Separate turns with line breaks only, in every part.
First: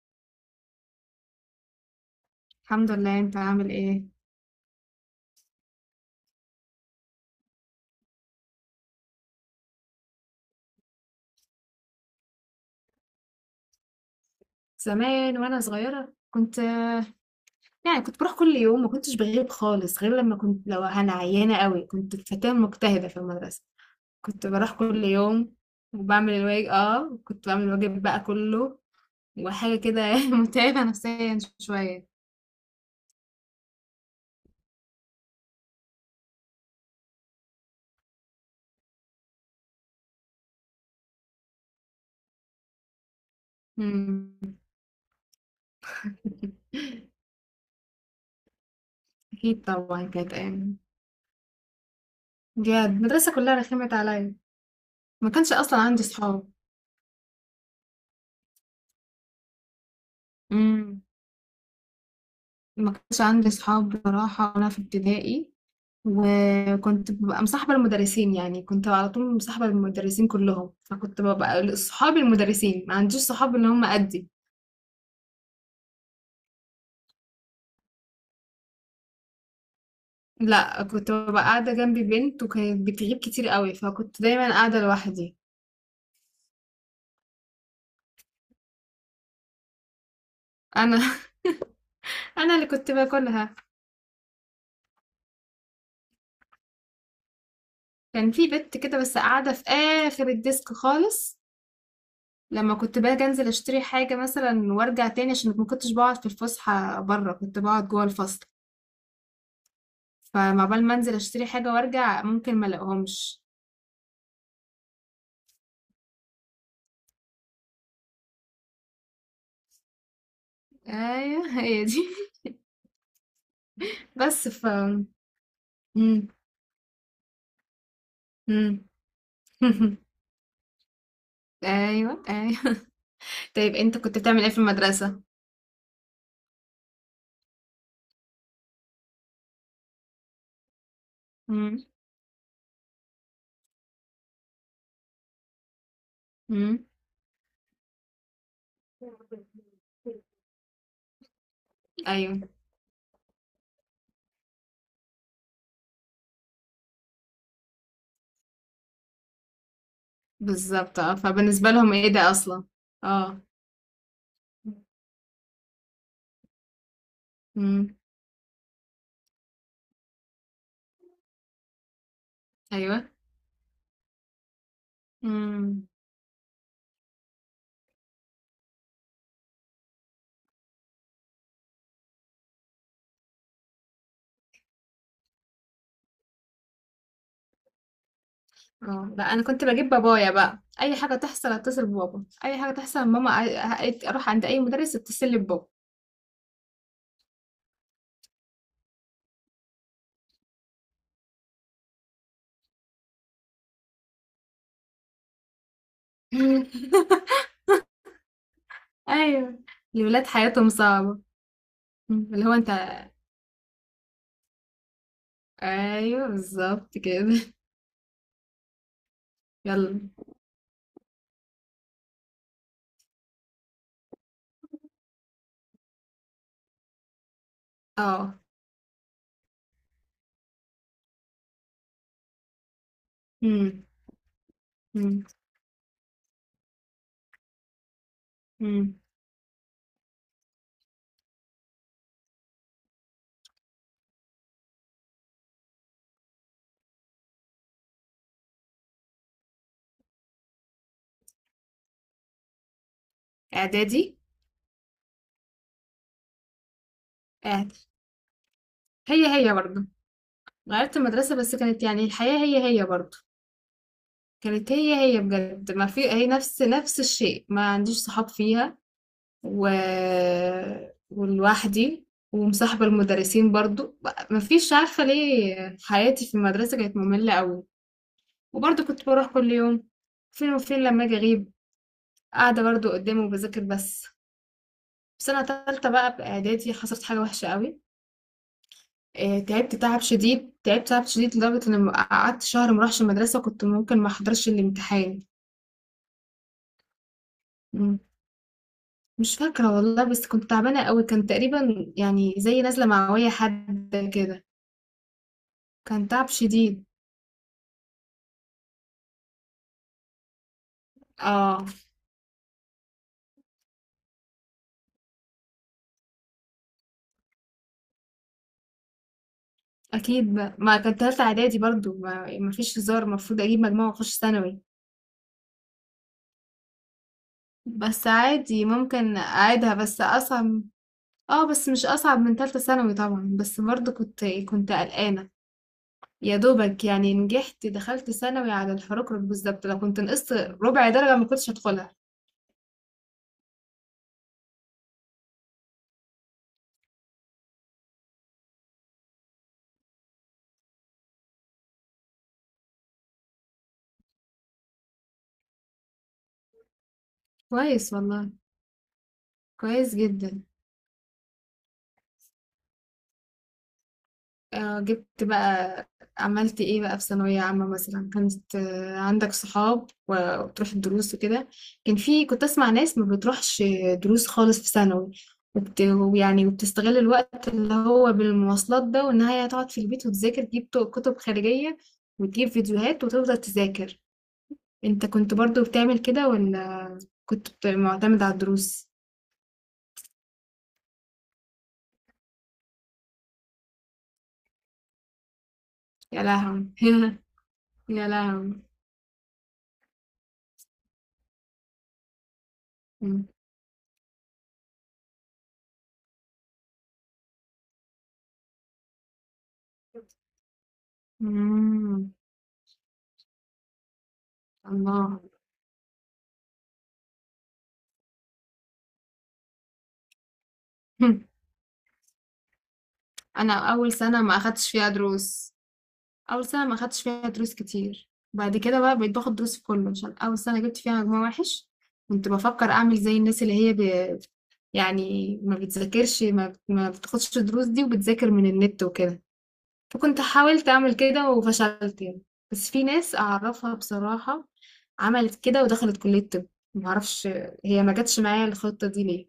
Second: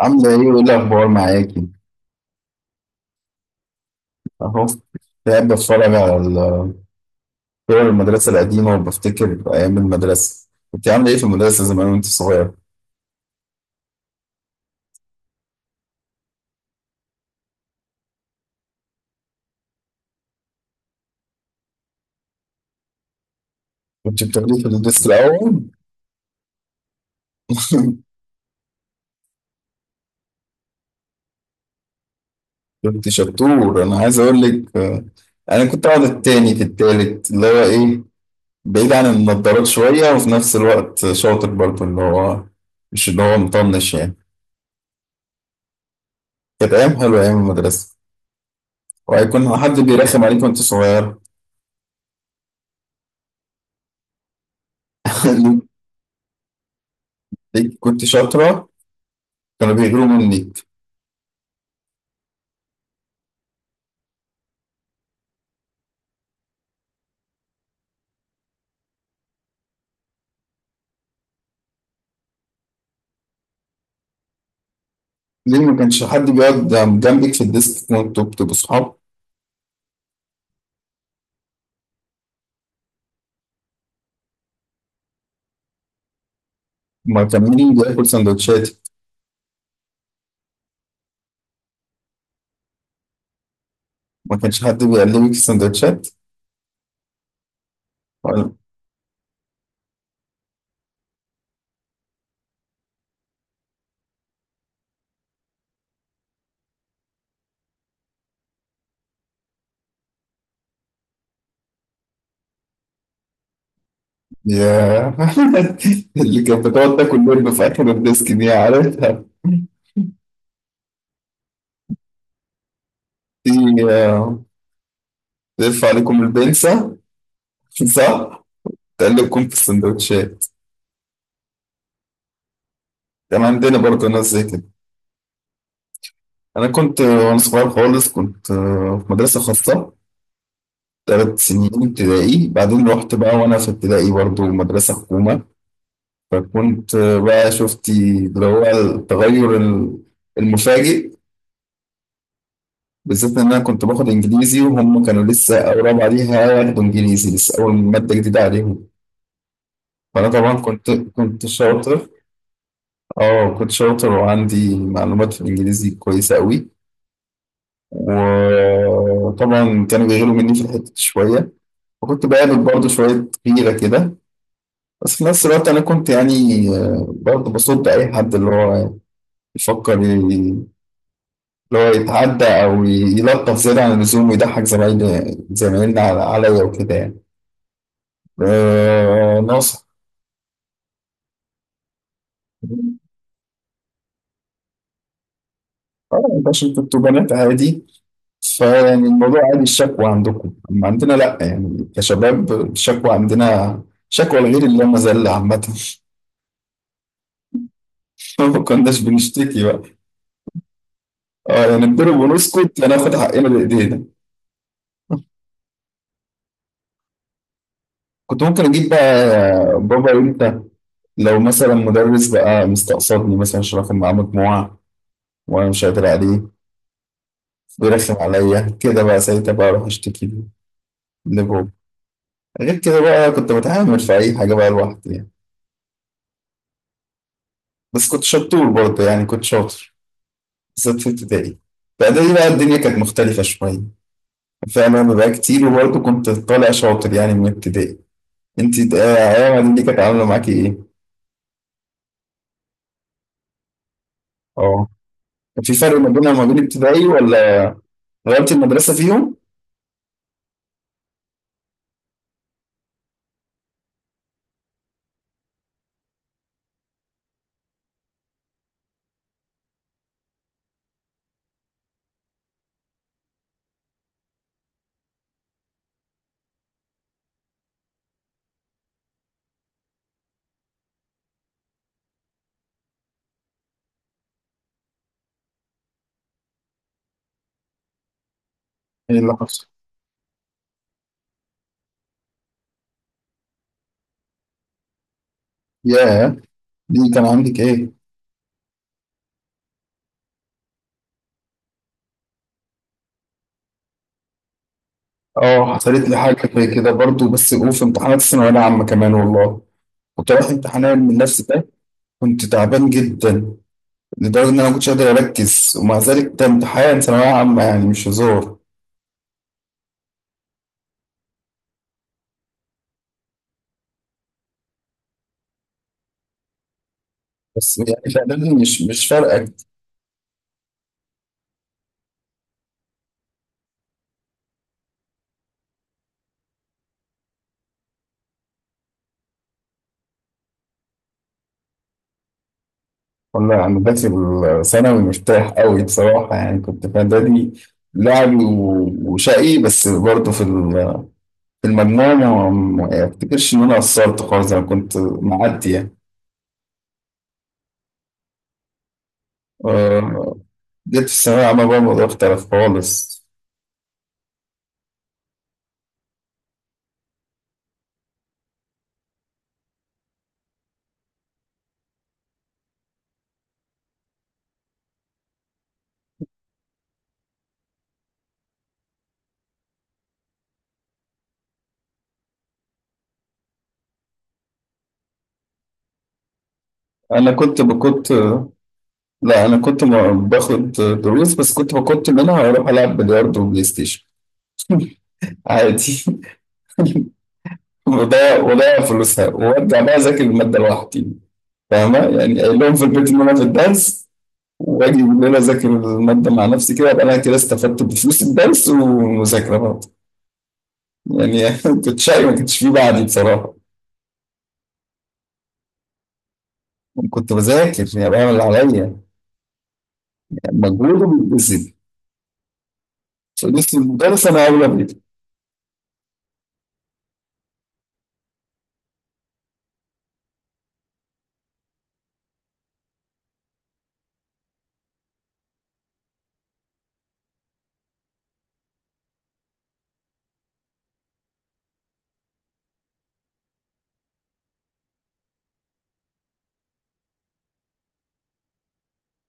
عاملة إيه وإيه الأخبار معاكي؟
الحمد لله، انت عامل ايه؟
أهو، قاعد بتفرج على صور المدرسة القديمة وبفتكر أيام المدرسة، كنت عاملة إيه في المدرسة زمان وأنت صغير؟
زمان وانا صغيره يعني كنت بروح كل يوم، ما كنتش بغيب خالص غير لما كنت لو انا عيانه قوي. كنت فتاه مجتهده في المدرسه،
كنت
كنت
بتاخديه في
بروح كل
الديسك
يوم
الأول؟
وبعمل الواجب. اه، كنت بعمل الواجب بقى كله وحاجه كده متعبه نفسيا شويه.
كنت شطور، أنا عايز أقول لك، أنا كنت أقعد التاني في التالت اللي هو إيه، بعيد عن النضارات شوية، وفي نفس الوقت شاطر برضه اللي هو مش اللي هو مطنش يعني.
مم.
كانت أيام حلوة أيام المدرسة، وهيكون
اكيد
حد
طبعا،
بيرخم
كانت
عليك وأنت
ايام
صغير؟
بجد. المدرسه كلها رخمت عليا، ما كانش اصلا عندي صحاب.
كنت شاطرة، كانوا بيغيروا منك.
ما كانش عندي صحاب بصراحة وأنا في ابتدائي، وكنت ببقى مصاحبة المدرسين، يعني كنت على طول مصاحبة المدرسين كلهم، فكنت ببقى صحاب المدرسين، ما عنديش صحاب اللي هم قدي.
ليه ما كانش حد بيقعد جنبك في الديسك وانتوا بتبقوا صحاب؟
لا، كنت ببقى قاعدة جنبي بنت وكانت بتغيب كتير قوي، فكنت دايما قاعدة لوحدي.
ما كان مين بياكل سندوتشات؟
أنا أنا اللي كنت باكلها.
ما كانش حد بيقلبك في السندوتشات؟
كان في
ولا-
بنت كده بس قاعدة في آخر الديسك خالص. لما كنت باجي انزل اشتري حاجة مثلا وارجع تاني، عشان ما كنتش بقعد في الفسحة بره كنت بقعد جوه الفصل، فما بال ما انزل اشتري حاجة وارجع ممكن ما الاقيهمش.
يا، اللي كانت بتقعد تاكل لب في اخر الديسك دي، عارفها؟
ايوه، هي دي.
دي، آه،
بس
تلف عليكم
مم.
البنسة، صح،
مم.
تقلبكم في السندوتشات.
ايوه، ايوه.
كان
طيب
عندنا
انت
برضه
كنت
ناس زي
بتعمل ايه في
كده.
المدرسة؟
انا كنت وانا صغير خالص كنت في مدرسة خاصة 3 سنين
مم.
ابتدائي، بعدين رحت بقى وانا في ابتدائي برضه مدرسة حكومة.
مم.
فكنت بقى شفتي اللي هو التغير المفاجئ،
ايوه
بالذات ان انا كنت باخد انجليزي وهم كانوا لسه اول رابعه ليها ياخدوا انجليزي، لسه اول ماده جديده عليهم. فانا طبعا كنت
بالظبط. اه،
كنت
فبالنسبة لهم
شاطر.
ايه ده اصلا. اه.
اه كنت شاطر وعندي معلومات في الانجليزي كويسه قوي.
مم.
وطبعا كانوا بيغيروا مني في الحته دي شويه، وكنت بقابل برضه
ايوه.
شويه غيره كده. بس في نفس الوقت انا
مم.
كنت يعني، برضه بصد اي حد اللي هو يفكر لو يتعدى او يلطف زياده عن اللزوم ويضحك زمايلنا عليا وكده يعني.
اه لا، انا كنت
ناصح.
بجيب بابايا بقى، اي حاجة تحصل اتصل ببابا، اي حاجة تحصل ماما، اروح عند اي مدرس اتصل لي ببابا.
اه، انت عشان كنتوا بنات عادي، فيعني الموضوع عادي الشكوى عندكم، اما عندنا لا يعني، كشباب الشكوى عندنا شكوى الغير اللي مذلة عامة. ما كناش
ايوه،
بنشتكي بقى.
الولاد حياتهم صعبة.
اه، يعني نضرب
مم. اللي هو انت،
ونسكت، هناخد حقنا بايدينا.
ايوه بالظبط كده.
كنت ممكن اجيب بقى
يلا.
بابا امتى؟ لو مثلا مدرس بقى مستقصدني مثلا عشان اخد معاه مجموعة وانا مش قادر عليه، بيرخم
اه.
عليا كده، بقى ساعتها بقى اروح اشتكي له، لبابا. غير كده بقى كنت
مم.
بتعامل في اي حاجه بقى لوحدي
مم.
يعني. بس كنت شطور
مم.
برضه، يعني كنت شاطر، بالذات في ابتدائي. في اعدادي بقى الدنيا كانت مختلفه شويه فعلا بقى كتير، وبرضه كنت طالع شاطر يعني من ابتدائي. انت ايام اعدادي دي كانت عامله معاكي ايه؟
اعدادي.
اه، كان في فرق ما بينها وما بين ابتدائي، ولا
اعد
غيرت المدرسه
هي،
فيهم؟
هي برضه. غيرت المدرسة بس كانت يعني الحياة هي هي برضه. كانت هي هي بجد، ما في، هي نفس الشيء، ما عنديش صحاب فيها و... ولوحدي، ومصاحبة المدرسين برضه. ما فيش، عارفة ليه حياتي في المدرسة كانت مملة قوي، وبرضه كنت بروح كل يوم. فين وفين لما اجي اغيب، قاعدة برضه قدامه وبذاكر بس. في سنة تالتة بقى بإعدادي حصلت حاجة وحشة قوي.
ايه اللي حصل؟
تعبت تعب شديد، تعبت تعب شديد لدرجة إن قعدت شهر مروحش المدرسة، كنت ممكن ما أحضرش الامتحان.
ياه، دي كان عندك ايه؟
مم. مش فاكرة والله، بس كنت تعبانة قوي، كان تقريبا يعني زي نازلة معوية حد كده.
اه، حصلت
كان
لي
تعب
حاجة زي
شديد.
كده برضو، بس وفي امتحانات الثانوية العامة كمان والله. كنت رايح امتحانات من نفس
اه
ده، كنت تعبان جدا لدرجة إن أنا ما كنتش قادر أركز، ومع ذلك ده امتحان ثانوية عامة يعني مش هزار.
اكيد بقى. ما كان تالتة اعدادي برضو، ما ما فيش هزار، المفروض اجيب مجموعة واخش ثانوي.
بس
بس
يعني في إعدادي
عادي
مش
ممكن
فارقة.
اعيدها، بس اصعب. اه، بس مش اصعب من تالتة ثانوي طبعا، بس برضو كنت قلقانة. يا دوبك يعني نجحت، دخلت ثانوي على الحركرك بالظبط، لو كنت نقصت ربع درجة ما كنتش هدخلها.
ولا أنا داخل ثانوي مرتاح قوي بصراحة، يعني كنت في إعدادي لعب وشقي، بس برضو في المجموع ما أفتكرش إن أنا قصرت خالص، أنا كنت معدي يعني.
كويس والله، كويس
آه،
جدا.
جيت في الثانوية العامة بقى الموضوع اختلف خالص.
آه جبت بقى، عملت ايه بقى في ثانوية عامة مثلا؟ كانت عندك صحاب و- وبتروح الدروس وكده؟ كان في، كنت اسمع ناس ما بتروحش دروس خالص في ثانوي، وبت... يعني وبتستغل الوقت اللي هو بالمواصلات ده، وان هي هتقعد في البيت وتذاكر، تجيب كتب خارجية وتجيب فيديوهات وتفضل تذاكر. انت كنت برضو بتعمل كده ولا
أنا
كنت
كنت بكنت
معتمد على الدروس؟
لا أنا كنت باخد دروس، بس كنت منها أروح ألعب بلياردو وبلاي ستيشن عادي.
يا لهوي. يا
وضيع
لهوي.
وضيع فلوسها، وأرجع بقى أذاكر المادة لوحدي. فاهمة يعني؟ قايل لهم في البيت إن
مم.
أنا في الدرس، وأجي بالليل أذاكر المادة مع نفسي كده. أبقى أنا كده استفدت بفلوس الدرس والمذاكرة برضه يعني. كنت
مم.
شقي، ما كنتش فيه بعدي بصراحة.
الله.
كنت بذاكر، يعني بعمل اللي عليا، يعني مجهود وبيتبسط.
انا
بس
اول سنه
المدرس
ما
انا اولى
اخدتش
بيه.
فيها دروس، اول سنه ما اخدتش فيها دروس كتير، بعد كده بقى بقيت باخد دروس في كله عشان اول سنه جبت فيها مجموع وحش. كنت بفكر اعمل زي الناس اللي هي ب... يعني ما بتذاكرش، ما بتاخدش دروس دي وبتذاكر من النت وكده. فكنت حاولت أعمل كده وفشلت يعني، بس في ناس أعرفها بصراحة عملت كده ودخلت كلية طب. معرفش هي ما جاتش معايا الخطة دي ليه.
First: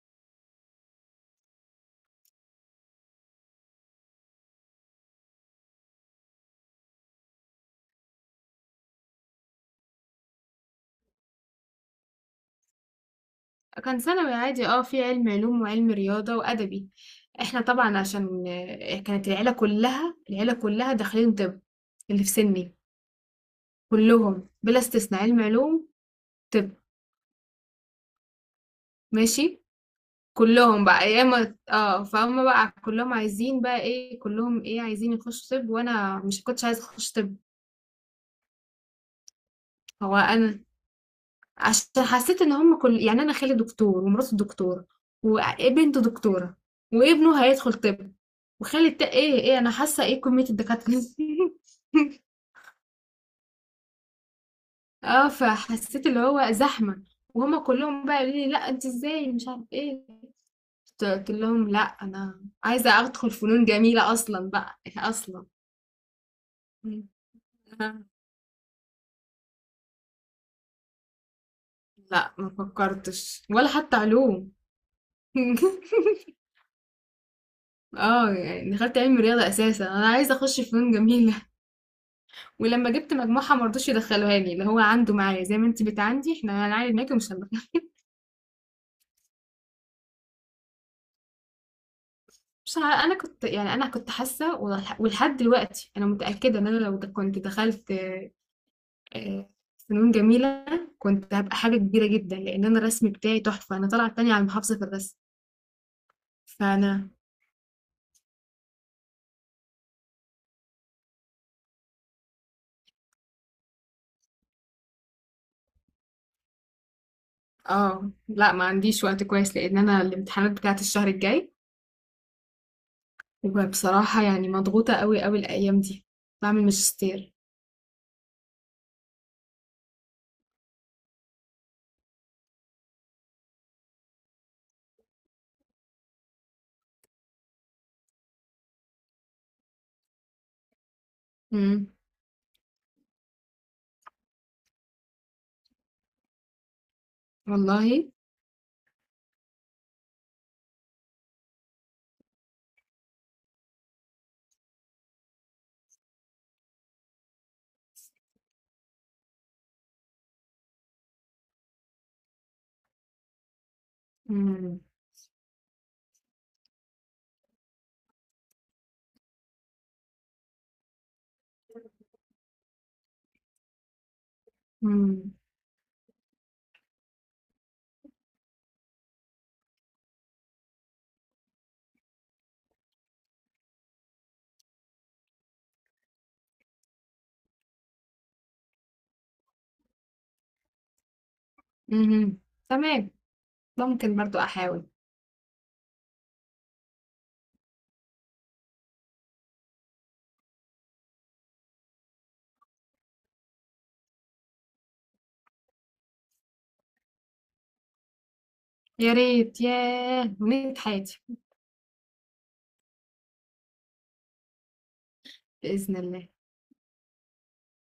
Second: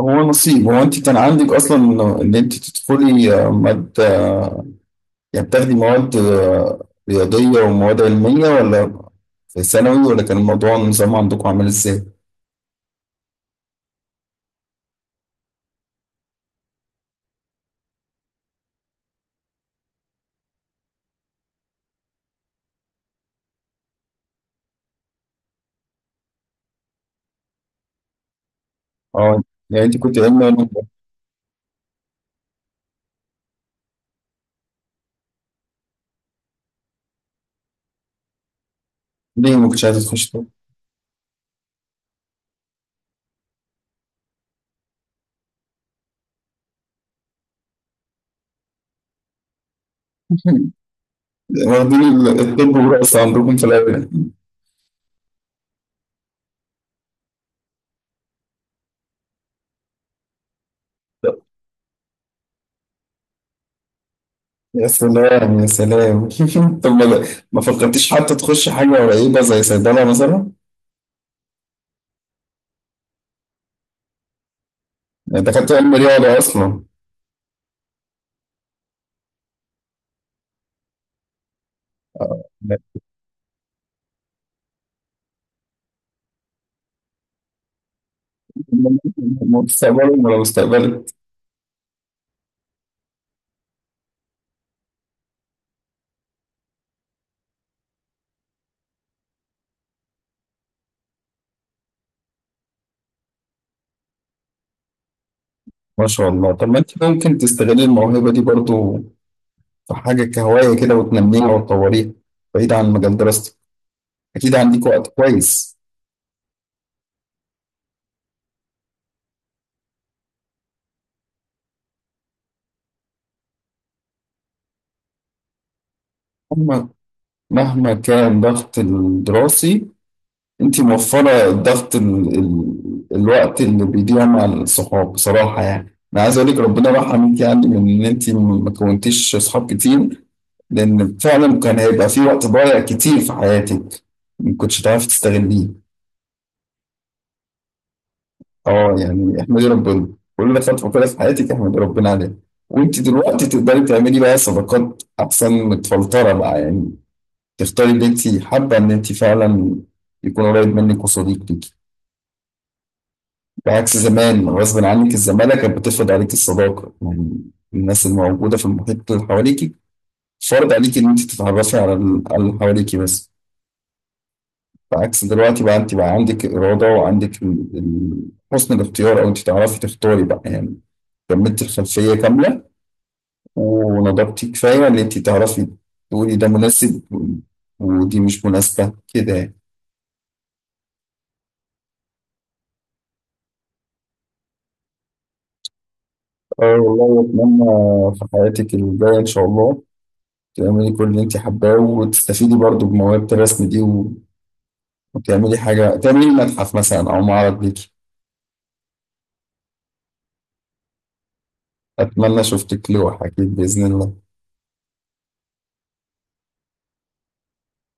هو نصيب. هو انت كان عندك اصلا ان انت تدخلي، ماده، يعني بتاخدي مواد رياضيه ومواد علميه، ولا في ثانوي، ولا كان الموضوع النظام عندكم عامل ازاي؟
كان ثانوي عادي، اه في علم علوم وعلم رياضة وأدبي. احنا طبعا عشان كانت العيلة كلها داخلين طب، اللي في سني كلهم بلا استثناء علم علوم. طب،
اه،
ماشي.
يعني انت كنت علمي علوم.
كلهم بقى، يا اما اه فهم بقى كلهم عايزين بقى ايه، كلهم ايه عايزين يخشوا طب، وانا مش كنتش عايزه اخش طب.
ليه ما كنتش عايزه
هو
تخش طب؟
انا عشان حسيت ان هم كل يعني، انا خالي دكتور ومراته دكتوره وبنته دكتوره وابنه هيدخل طب، وخالي ايه ايه انا حاسه ايه كميه الدكاتره دي؟
واخدين الطب والرقص عندكم في الاول.
اه فحسيت اللي هو زحمه، وهما كلهم بقى قالوا لي لا انت ازاي مش عارف ايه. قلت لهم لا، انا عايزه ادخل فنون جميله اصلا بقى
يا
اصلا.
سلام يا سلام. طب، ما فكرتيش حتى تخش حاجه قريبه زي صيدله مثلا؟
لا ما فكرتش ولا حتى علوم.
يعني دخلت علم رياضه اصلا؟
اه، يعني دخلت علم رياضة اساسا انا عايزة اخش فنون جميلة. ولما جبت مجموعة مرضوش يدخلوها لي، اللي هو عنده معايا زي ما انت بتعندي، احنا هنعاني معاكي ومش هندخل.
مستقبلهم ولو استقبلت.
مش عارفة، انا كنت يعني انا كنت حاسة ولحد دلوقتي انا متأكدة ان انا لو كنت دخلت آه، فنون جميلة كنت هبقى حاجة كبيرة جدا، لان انا الرسم بتاعي تحفة، انا طالعة التانية على المحافظة في الرسم.
ما شاء الله. طب، ما انت
فانا
ممكن تستغل الموهبة دي برضو في حاجة كهواية كده، وتنميها وتطوريها، بعيد عن مجال دراستك. أكيد عندك وقت كويس.
اه لا، ما عنديش وقت كويس لان انا الامتحانات بتاعت الشهر الجاي، وبصراحة يعني مضغوطة قوي قوي الايام دي، بعمل
مهما
ماجستير.
مهما كان ضغط الدراسي، انتي موفرة ضغط الوقت اللي بيضيع مع الصحاب. بصراحة يعني انا عايز اقول لك ربنا رحمك، يعني من ان انتي ما كونتيش صحاب كتير، لان فعلا كان
إمم،
هيبقى في وقت ضايع كتير في حياتك ما كنتش تعرفي تستغليه.
والله!
اه، يعني احمدي ربنا كل خطوة كده في حياتك، احمدي ربنا عليها. وانت دلوقتي تقدري تعملي بقى صداقات احسن متفلترة بقى يعني، تختاري اللي انت حابة ان انت فعلا يكون قريب منك وصديق ليكي. بعكس زمان،
إمم،
غصب عنك الزمالة كانت بتفرض عليك الصداقة، يعني الناس الموجودة في المحيط اللي حواليك فرض عليك إن أنت تتعرفي على على اللي حواليك بس. بعكس
إمم،
دلوقتي بقى أنت بقى عندك إرادة، وعندك حسن الاختيار، أو أنت تعرفي تختاري بقى يعني. كملت الخلفية كاملة، ونضجتي كفاية إن أنت تعرفي تقولي ده مناسب ودي مش مناسبة كده يعني.
اهم، تمام، ممكن برضه أحاول.
اه والله أتمنى في حياتك الجاية إن شاء الله تعملي كل اللي انت حباه، وتستفيدي برضو بموهبة الرسم دي وتعملي حاجة، تعملي متحف مثلا أو معرض ليكي.
يا ريت، ياه! أمنية حياتي.
أتمنى شفتك لوحة أكيد بإذن الله
بإذن الله.